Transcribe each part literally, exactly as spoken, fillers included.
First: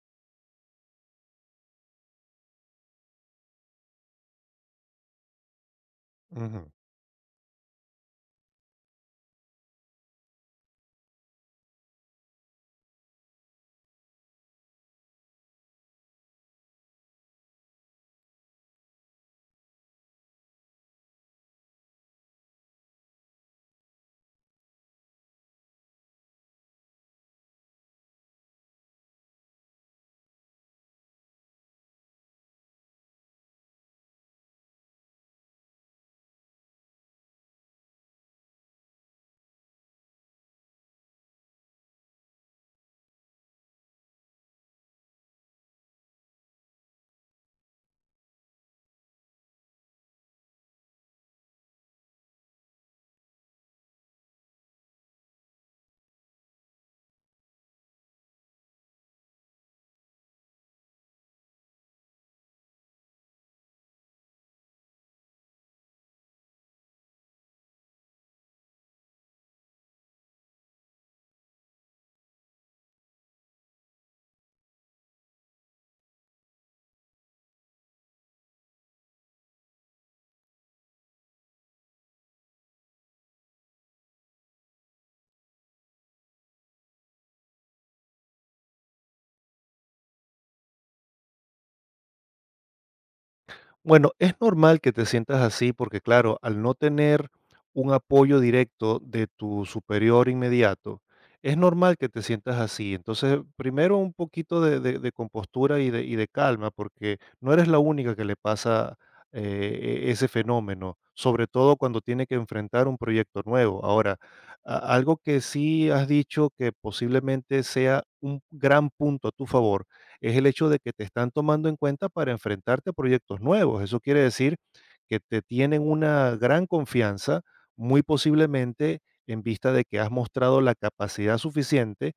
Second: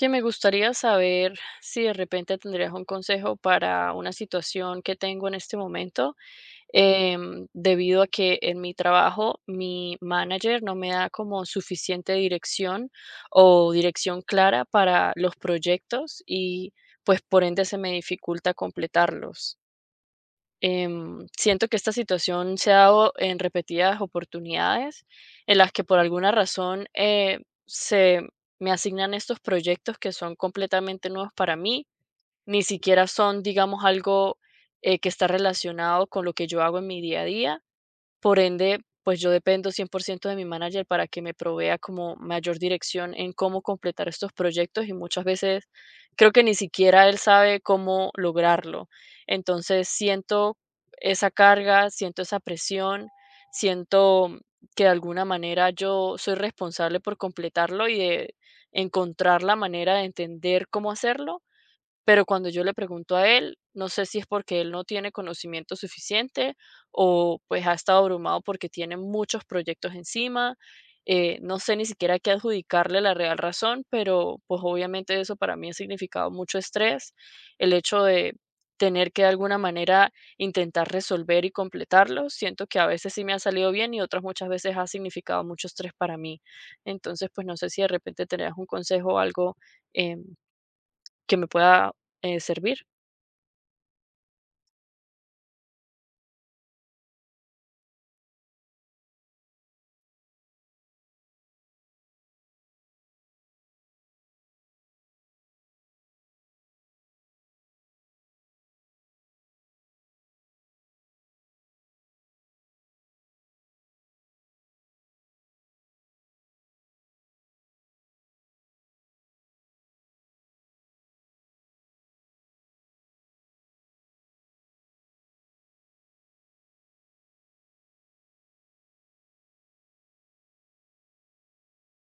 Oye, me gustaría saber si de repente tendrías un consejo para una situación que tengo en este momento, Ujú. em, debido a que en mi trabajo mi manager no me da como suficiente dirección o dirección clara para los proyectos y pues por ende se me dificulta completarlos. Em, siento que esta situación se ha dado en repetidas oportunidades en las que por alguna razón eh, se me asignan estos proyectos que son completamente nuevos para mí, ni siquiera son, digamos, algo eh, que está relacionado con lo que yo hago en mi día a día por ende, pues yo dependo cien por ciento de mi manager para que me provea como mayor dirección en cómo completar estos proyectos y muchas veces creo que ni siquiera él sabe cómo lograrlo. Entonces siento esa carga, siento esa presión, siento que de alguna manera yo soy responsable por completarlo y de encontrar la manera de entender cómo hacerlo, pero cuando yo le pregunto a él, no sé si es porque él no tiene conocimiento suficiente o pues ha estado abrumado porque tiene muchos proyectos encima. Eh, no sé ni siquiera qué adjudicarle la real razón, pero pues obviamente eso para mí ha significado mucho estrés, el hecho de tener que de alguna manera intentar resolver y completarlo. Siento que a veces sí me ha salido bien y otras muchas veces ha significado mucho estrés para mí. Entonces, pues no sé si de repente tenías un consejo o algo em, que me pueda, eh, servir. Bueno, es normal que te sientas así porque, claro, al no tener un apoyo directo de tu superior inmediato, es normal que te sientas así. Entonces, primero un poquito de, de- de compostura y de, y de calma, porque no eres la única que le pasa eh, e- ese fenómeno, sobre todo cuando tiene que enfrentar un proyecto nuevo. Ahora, a- algo que sí has dicho que posiblemente sea un gran punto a tu favor es el hecho de que te están tomando en cuenta para enfrentarte a proyectos nuevos. Eso quiere decir que te tienen una gran confianza, muy posiblemente en vista de que has mostrado la capacidad suficiente,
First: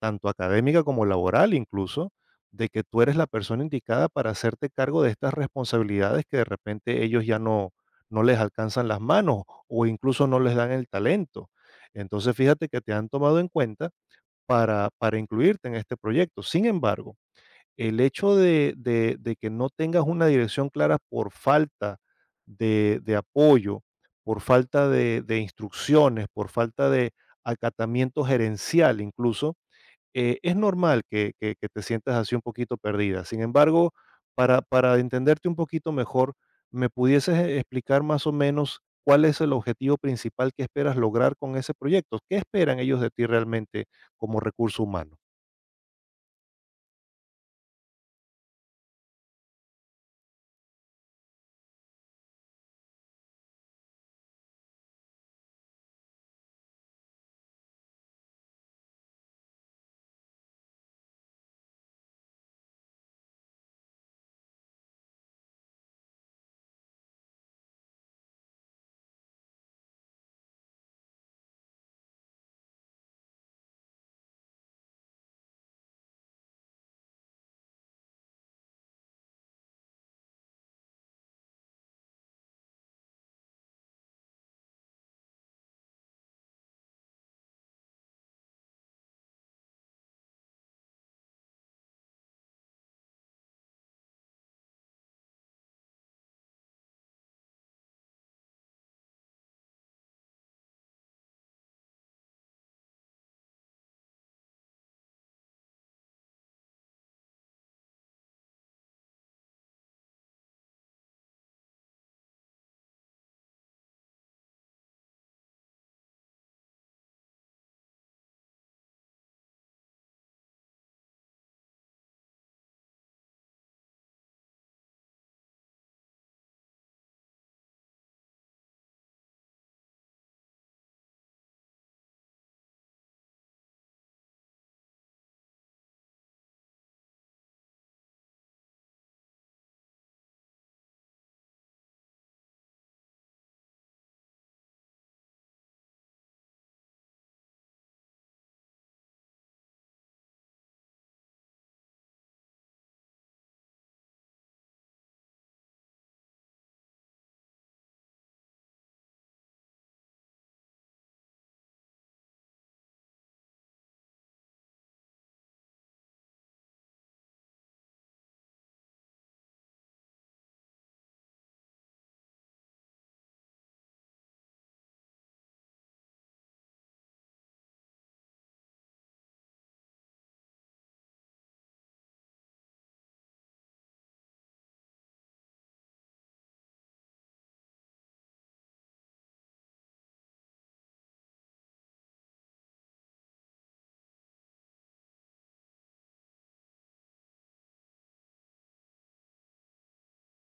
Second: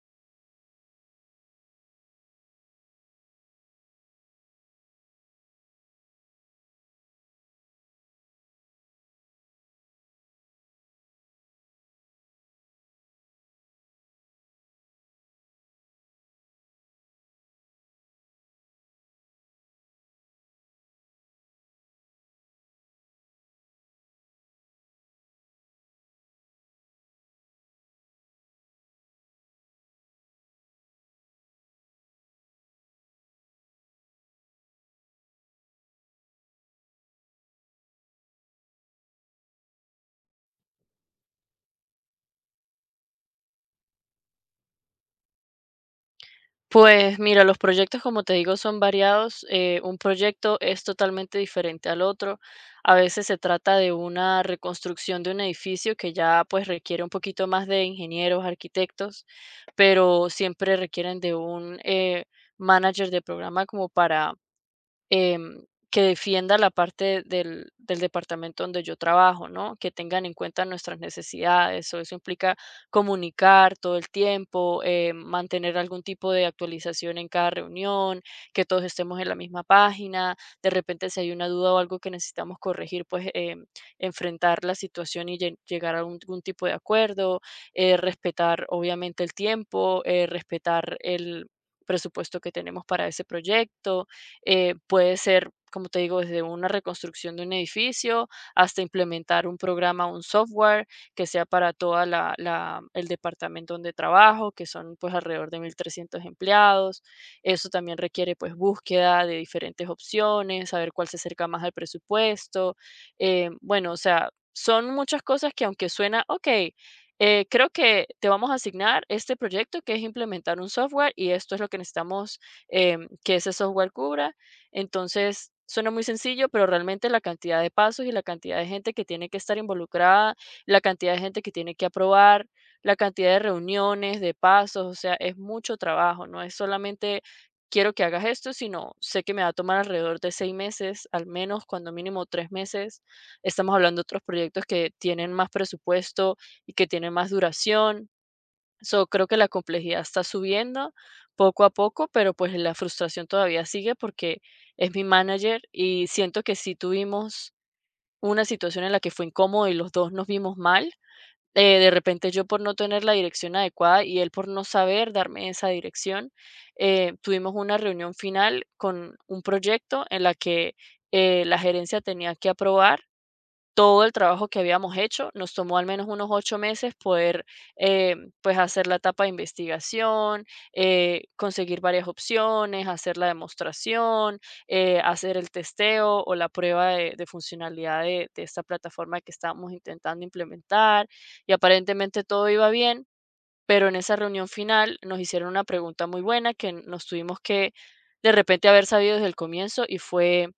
tanto académica como laboral incluso, de que tú eres la persona indicada para hacerte cargo de estas responsabilidades que de repente ellos ya no, no les alcanzan las manos o incluso no les dan el talento. Entonces fíjate que te han tomado en cuenta para, para incluirte en este proyecto. Sin embargo, el hecho de de de que no tengas una dirección clara por falta de de apoyo, por falta de de instrucciones, por falta de acatamiento gerencial incluso, eh, es normal que que que te sientas así un poquito perdida. Sin embargo, para para entenderte un poquito mejor, ¿me pudieses e explicar más o menos cuál es el objetivo principal que esperas lograr con ese proyecto? ¿Qué esperan ellos de ti realmente como recurso humano? Pues mira, los proyectos, como te digo, son variados. Eh, un proyecto es totalmente diferente al otro. A veces se trata de una reconstrucción de un edificio que ya pues requiere un poquito más de ingenieros, arquitectos, pero siempre requieren de un, eh, manager de programa como para em, que defienda la parte del, del departamento donde yo trabajo, ¿no? Que tengan en cuenta nuestras necesidades, o eso implica comunicar todo el tiempo, eh, mantener algún tipo de actualización en cada reunión, que todos estemos en la misma página, de repente si hay una duda o algo que necesitamos corregir, pues em, enfrentar la situación y lle- llegar a un- algún tipo de acuerdo, eh, respetar obviamente el tiempo, eh, respetar el presupuesto que tenemos para ese proyecto, eh, puede ser, como te digo, desde una reconstrucción de un edificio hasta implementar un programa, un software que sea para toda la, la- el departamento donde trabajo, que son pues alrededor de mil trescientos empleados. Eso también requiere pues búsqueda de diferentes opciones, saber cuál se acerca más al presupuesto. Eh, bueno, o sea, son muchas cosas que aunque suena, ok, eh, creo que te vamos a asignar este proyecto que es implementar un software y esto es lo que necesitamos em, que ese software cubra. Entonces, suena muy sencillo, pero realmente la cantidad de pasos y la cantidad de gente que tiene que estar involucrada, la cantidad de gente que tiene que aprobar, la cantidad de reuniones, de pasos, o sea, es mucho trabajo, no es solamente quiero que hagas esto, sino sé que me va a tomar alrededor de seis meses, al menos cuando mínimo tres meses. Estamos hablando de otros proyectos que tienen más presupuesto y que tienen más duración. So, creo que la complejidad está subiendo poco a poco, pero pues la frustración todavía sigue porque es mi manager y siento que sí tuvimos una situación en la que fue incómodo y los dos nos vimos mal. Eh, de repente yo por no tener la dirección adecuada y él por no saber darme esa dirección, eh, tuvimos una reunión final con un proyecto en la que eh, la gerencia tenía que aprobar todo el trabajo que habíamos hecho. Nos tomó al menos unos ocho meses poder, eh, pues, hacer la etapa de investigación, eh, conseguir varias opciones, hacer la demostración, eh, hacer el testeo o la prueba de, de funcionalidad de, de esta plataforma que estábamos intentando implementar. Y aparentemente todo iba bien, pero en esa reunión final nos hicieron una pregunta muy buena que nos tuvimos que de repente haber sabido desde el comienzo y fue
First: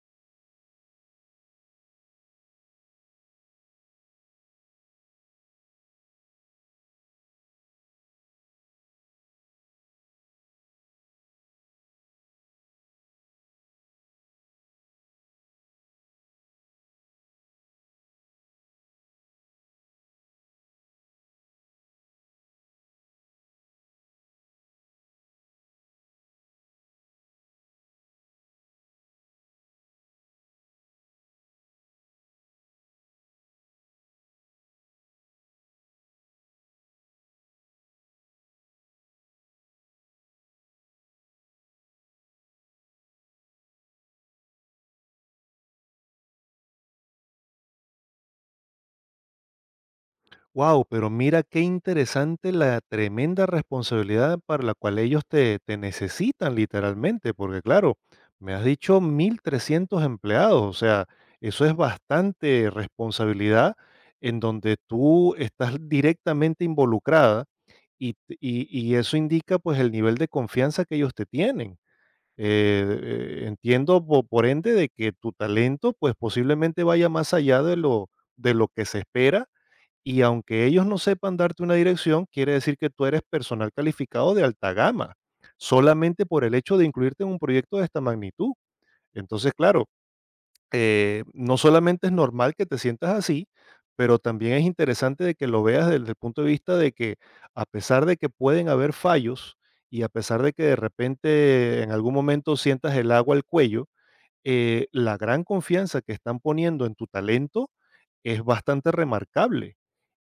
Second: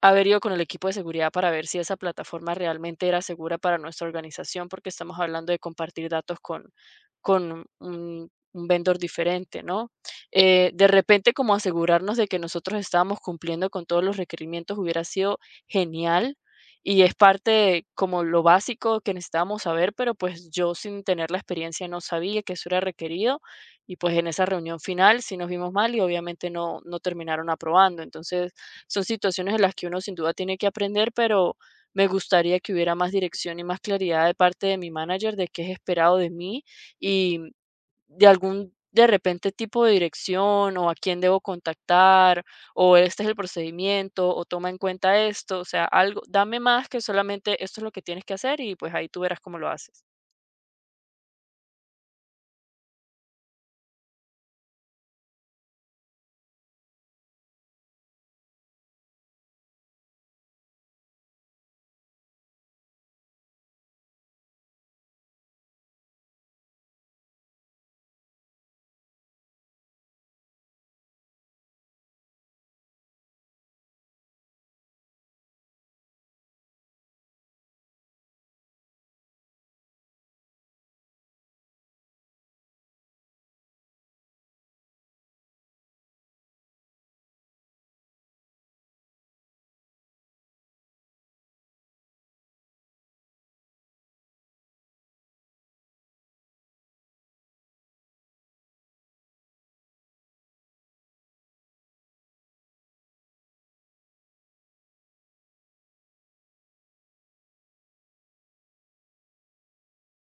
haber ido con el equipo de seguridad para ver si esa plataforma realmente era segura para nuestra organización, porque estamos hablando de compartir datos con, con un, un vendor diferente, ¿no? Eh, de repente, como asegurarnos de que nosotros estábamos cumpliendo con todos los requerimientos hubiera sido genial. Y es parte de como lo básico que necesitábamos saber, pero pues yo sin tener la experiencia no sabía que eso era requerido y pues en esa reunión final sí nos vimos mal y obviamente no, no terminaron aprobando. Entonces, son situaciones en las que uno sin duda tiene que aprender, pero me gustaría que hubiera más dirección y más claridad de parte de mi manager de qué es esperado de mí y de algún, de repente, tipo de dirección o a quién debo contactar o este es el procedimiento o toma en cuenta esto, o sea, algo, dame más que solamente esto es lo que tienes que hacer y pues ahí tú verás cómo lo haces. Wow, pero mira qué interesante la tremenda responsabilidad para la cual ellos te, te necesitan literalmente, porque claro, me has dicho mil trescientos empleados, o sea, eso es bastante responsabilidad en donde tú estás directamente involucrada y, t- y- y eso indica pues el nivel de confianza que ellos te tienen. Eh, eh, entiendo po- por ende de que tu talento pues posiblemente vaya más allá de lo, de lo que se espera y aunque ellos no sepan darte una dirección, quiere decir que tú eres personal calificado de alta gama, solamente por el hecho de incluirte en un proyecto de esta magnitud. Entonces, claro, eh, no solamente es normal que te sientas así, pero también es interesante de que lo veas desde el punto de vista de que a pesar de que pueden haber fallos y a pesar de que de repente en algún momento sientas el agua al cuello, eh, la gran confianza que están poniendo en tu talento es bastante remarcable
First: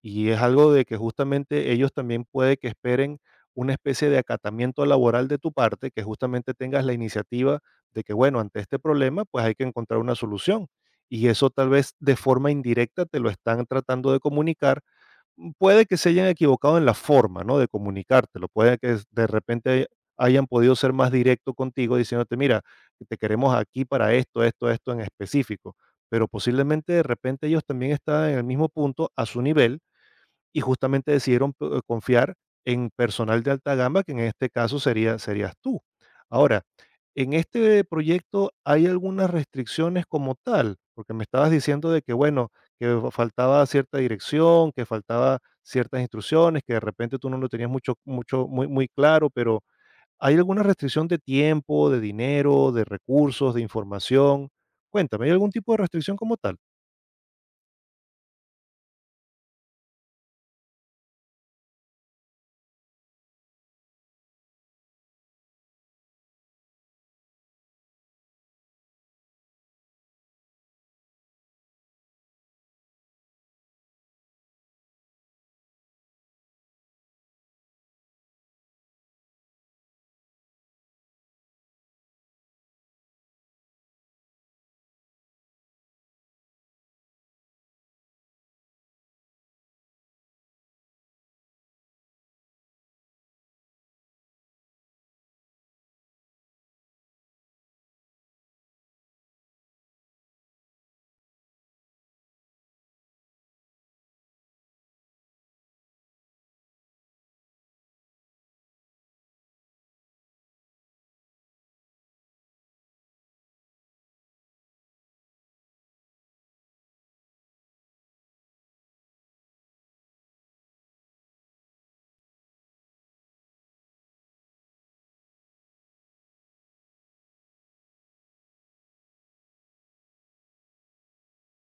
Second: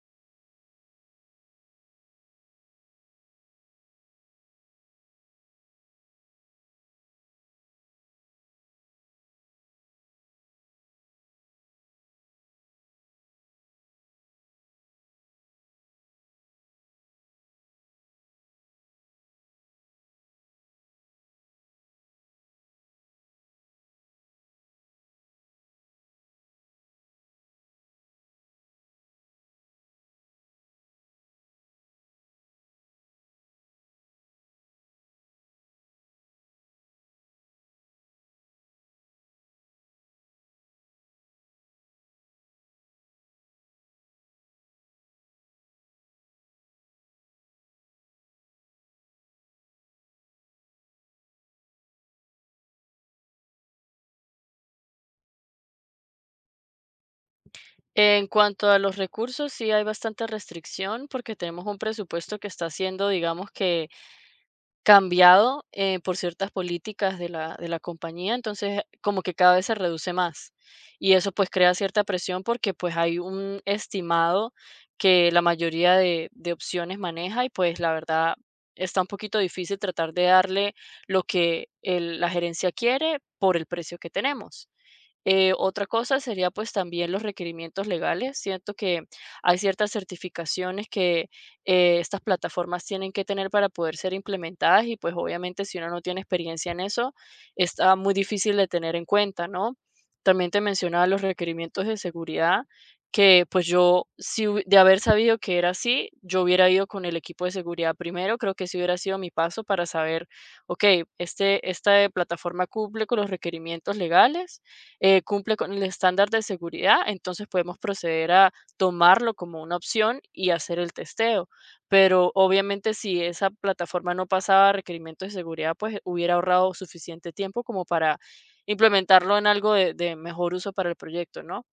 y es algo de que justamente ellos también puede que esperen una especie de acatamiento laboral de tu parte, que justamente tengas la iniciativa de que, bueno, ante este problema, pues hay que encontrar una solución. Y eso tal vez de forma indirecta te lo están tratando de comunicar mm, puede que se hayan equivocado en la forma, ¿no?, de comunicártelo, puede que de repente hayan podido ser más directo contigo diciéndote: "Mira, te queremos aquí para esto, esto, esto en específico", pero posiblemente de repente ellos también estaban en el mismo punto a su nivel y justamente decidieron eh, confiar en personal de alta gama, que en este caso sería serías tú. Ahora, en este proyecto, ¿hay algunas restricciones como tal? Porque me estabas diciendo de que, bueno, que faltaba cierta dirección, que faltaba ciertas instrucciones, que de repente tú no lo tenías mucho mucho muy muy claro, pero, ¿hay alguna restricción de tiempo, de dinero, de recursos, de información? Cuéntame, ¿hay algún tipo de restricción como tal? En cuanto a los recursos, sí hay bastante restricción porque tenemos un presupuesto que está siendo, digamos que cambiado, eh, por ciertas políticas de la de la compañía, entonces, como que cada vez se reduce más. Y eso, pues, crea cierta presión porque, pues, hay un estimado que la mayoría de de opciones maneja y, pues, la verdad, está un poquito difícil tratar de darle lo que el la gerencia quiere por el precio que tenemos. Eh, otra cosa sería pues también los requerimientos legales. Siento que hay ciertas certificaciones que eh, estas plataformas tienen que tener para poder ser implementadas y pues obviamente si uno no tiene experiencia en eso, está muy difícil de tener en cuenta, ¿no? También te mencionaba los requerimientos de seguridad, que pues yo, si hu- de haber sabido que era así, yo hubiera ido con el equipo de seguridad primero, creo que ese hubiera sido mi paso para saber, ok, este, esta plataforma cumple con los requerimientos legales eh, cumple con el estándar de seguridad, entonces podemos proceder a tomarlo como una opción y hacer el testeo. Pero obviamente si esa plataforma no pasaba requerimientos de seguridad, pues eh, hubiera ahorrado suficiente tiempo como para implementarlo en algo de, de mejor uso para el proyecto, ¿no?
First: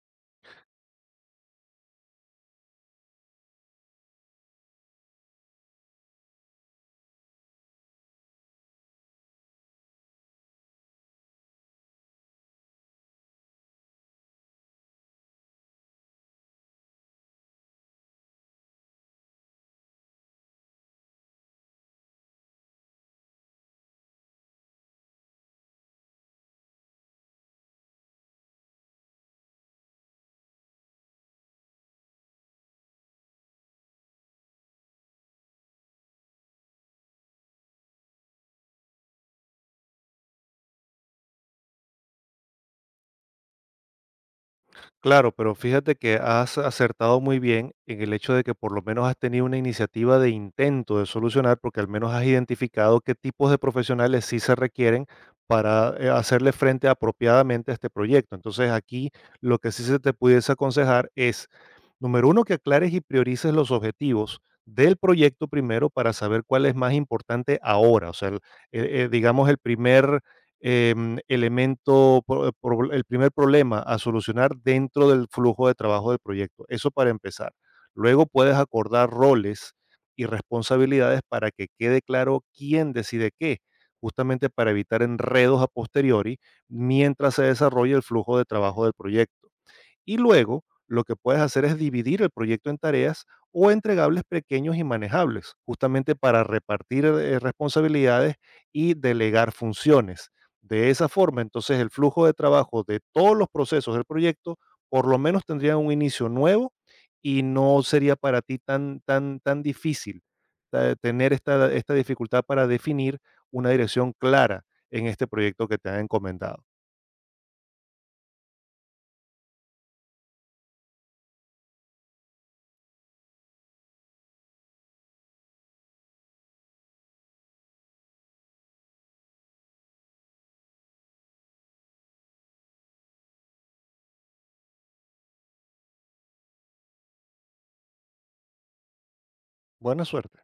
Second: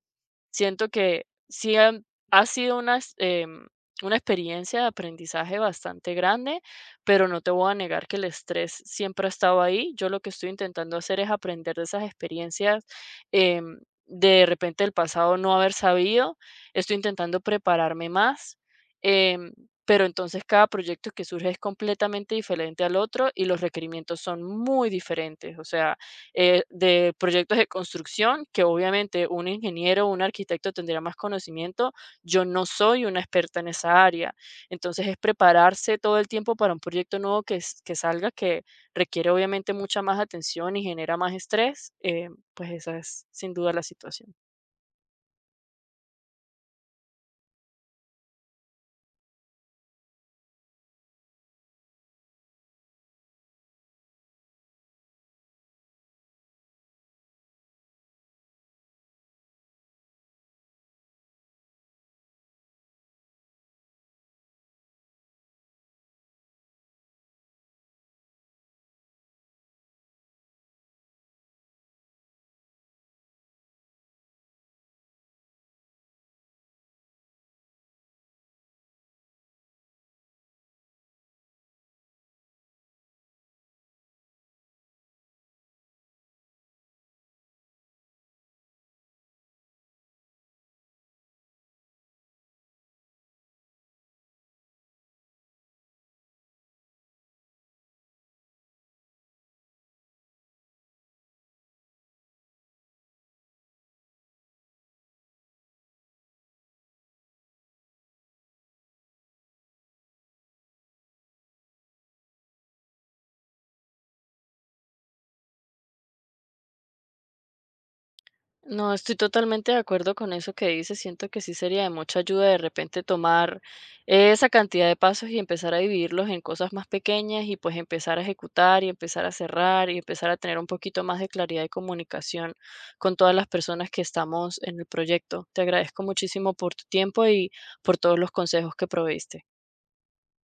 Siento que sí han ha sido una ex em, una experiencia de aprendizaje bastante grande, pero no te voy a negar que el estrés siempre ha estado ahí. Yo lo que estoy intentando hacer es aprender de esas experiencias, em, de repente el pasado no haber sabido. Estoy intentando prepararme más, em, pero entonces cada proyecto que surge es completamente diferente al otro y los requerimientos son muy diferentes. O sea eh, de proyectos de construcción, que obviamente un ingeniero o un arquitecto tendría más conocimiento. Yo no soy una experta en esa área. Entonces es prepararse todo el tiempo para un proyecto nuevo que, s- que salga, que requiere obviamente mucha más atención y genera más estrés. Eh, pues esa es sin duda la situación. Claro, pero fíjate que has acertado muy bien en el hecho de que por lo menos has tenido una iniciativa de intento de solucionar, porque al menos has identificado qué tipos de profesionales sí se requieren para eh, hacerle frente apropiadamente a este proyecto. Entonces aquí lo que sí se te pudiese aconsejar es: número uno, que aclares y priorices los objetivos del proyecto primero para saber cuál es más importante ahora. O sea, el- eh, eh, digamos, el primer em, elemento, pro- pro- el primer problema a solucionar dentro del flujo de trabajo del proyecto. Eso para empezar. Luego puedes acordar roles y responsabilidades para que quede claro quién decide qué, justamente para evitar enredos a posteriori mientras se desarrolla el flujo de trabajo del proyecto. Y luego, lo que puedes hacer es dividir el proyecto en tareas o entregables pequeños y manejables, justamente para repartir eh, responsabilidades y delegar funciones. De esa forma, entonces, el flujo de trabajo de todos los procesos del proyecto por lo menos tendría un inicio nuevo y no sería para ti tan, tan, tan difícil eh, tener esta, esta dificultad para definir una dirección clara en este proyecto que te han encomendado. No, estoy totalmente de acuerdo con eso que dices. Siento que sí sería de mucha ayuda de repente tomar esa cantidad de pasos y empezar a dividirlos en cosas más pequeñas y pues empezar a ejecutar y empezar a cerrar y empezar a tener un poquito más de claridad de comunicación con todas las personas que estamos en el proyecto. Te agradezco muchísimo por tu tiempo y por todos los consejos que proveíste. Buena suerte.